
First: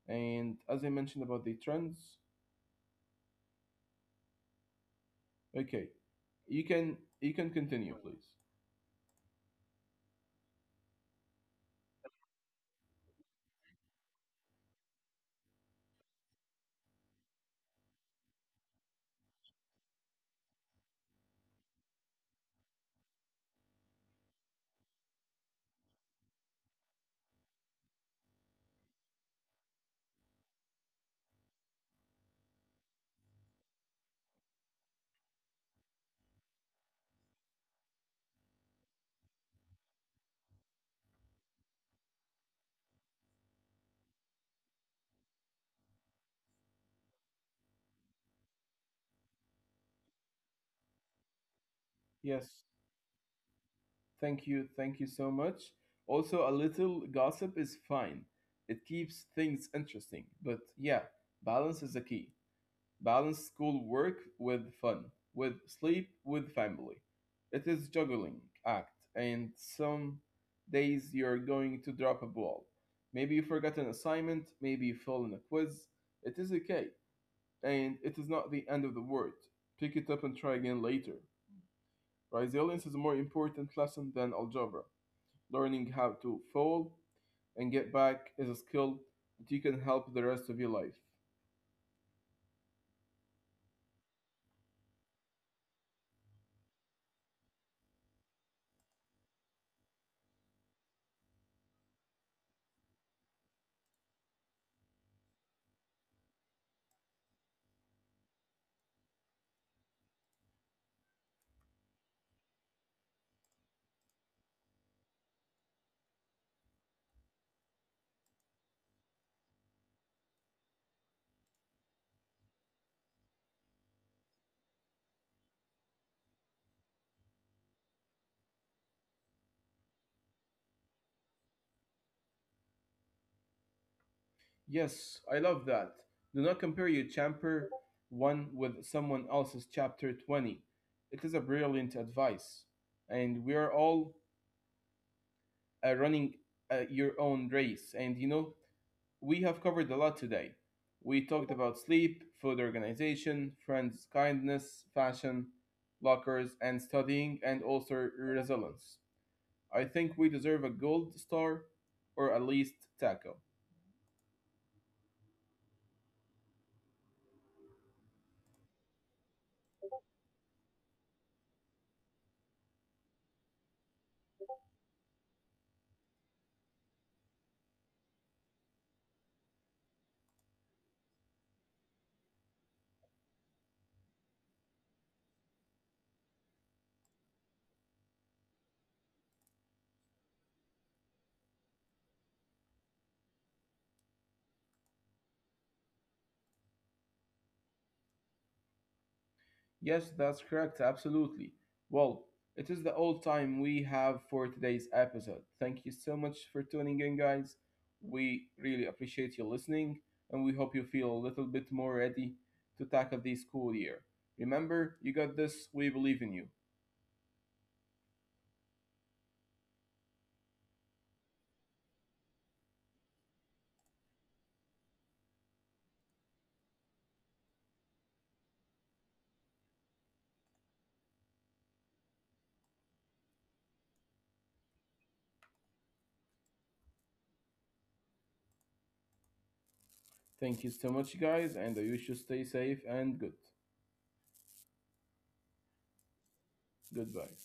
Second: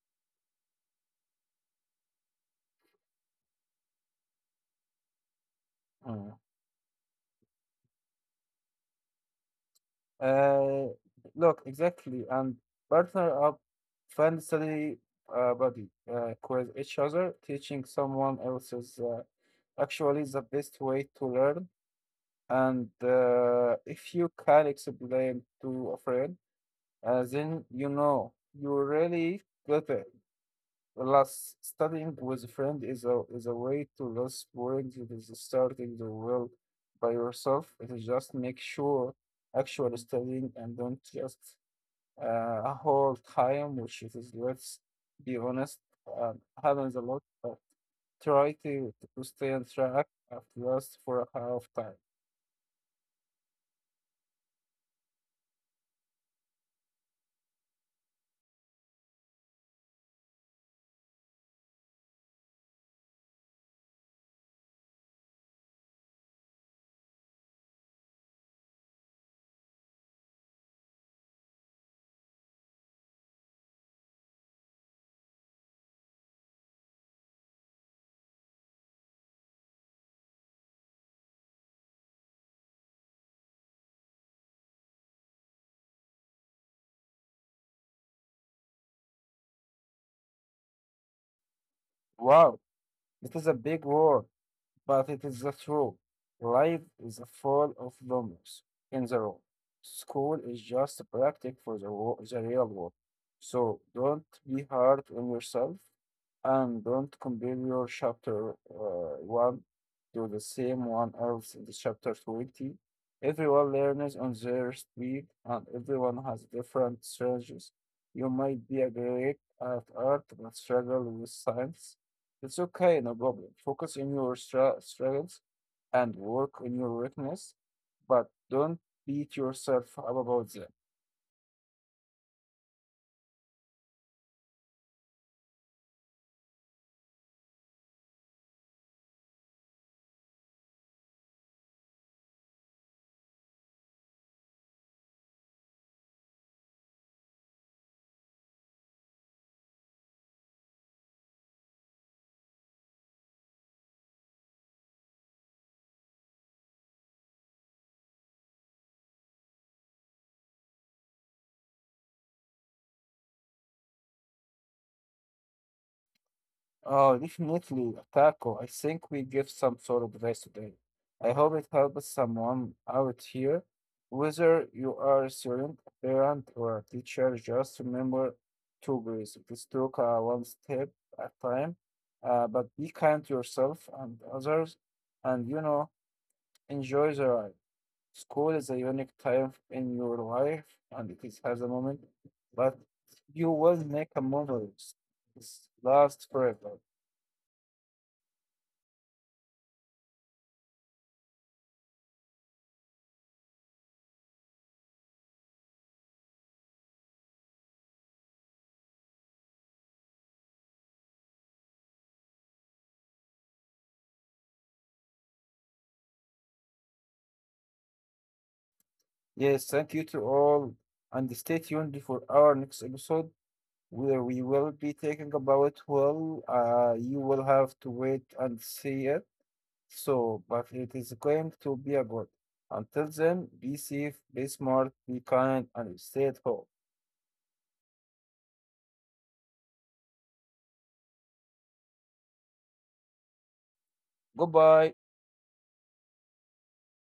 and as I mentioned about the trends. Okay, you can continue please.
Uh, Look, exactly, and partner up, find study body quiz each other, teaching someone else is actually the best way to learn. And if you can explain to a friend, then you know you really got it. Plus, studying with a friend is a way to less boring. It is starting the world by yourself. It is just make sure actual studying and don't just a whole time, which is, let's be honest, happens a lot, but try to stay on track at least for a half
Yes,
time.
thank you, so much. Also, a little gossip is fine. It keeps things interesting. But yeah, balance is the key. Balance school work with fun, with sleep, with family. It is juggling act, and some days you're going to drop a ball. Maybe you forgot an assignment, maybe you fail in a quiz. It is okay, and it is not the end of the world. Pick it up and try again later. Resilience is a more important lesson than algebra. Learning how to fall and get back is a skill that you can help the rest of your life.
Wow, this is a big word. But it is the truth. Life is full of numbers in the room. School is just a practice for the real world. So don't be hard on yourself and don't compare your chapter 1 to the same one else in the chapter 20. Everyone learns on their speed and everyone has different strategies. You might be a great at art but struggle with science. It's okay, no problem. Focus on your struggles and work on your weakness, but don't beat yourself up about them.
Yes, I love that. Do not compare your chapter 1 with someone else's chapter 20. It is a brilliant advice. And we are all running your own race. And you know, we have covered a lot today. We talked about sleep, food organization, friends' kindness, fashion, lockers, and studying, and also resilience. I think we deserve a gold star or at least taco.
Oh, definitely, Taco. I think we give some sort of advice today. I hope it helps someone out here. Whether you are a student, a parent, or a teacher, just remember to breathe. Just take one step at a time, but be kind to yourself and others, and, enjoy the ride. School is a unique time in your life and it is has a moment, but you will make a memories. It's last forever.
Yes, that's correct, absolutely. Well, it is the all time we have for today's episode. Thank you so much for tuning in, guys. We really appreciate you listening, and we hope you feel a little bit more ready to tackle the school year. Remember, you got this, we believe in you.
Yes, thank you to all and stay tuned for our next episode where we will be taking about well you will have to wait and see it. So but it is going to be a good. Until then, be safe, be smart, be kind, and stay at home.
Thank you so much, guys, and I wish you stay safe and good.
Goodbye.
Goodbye.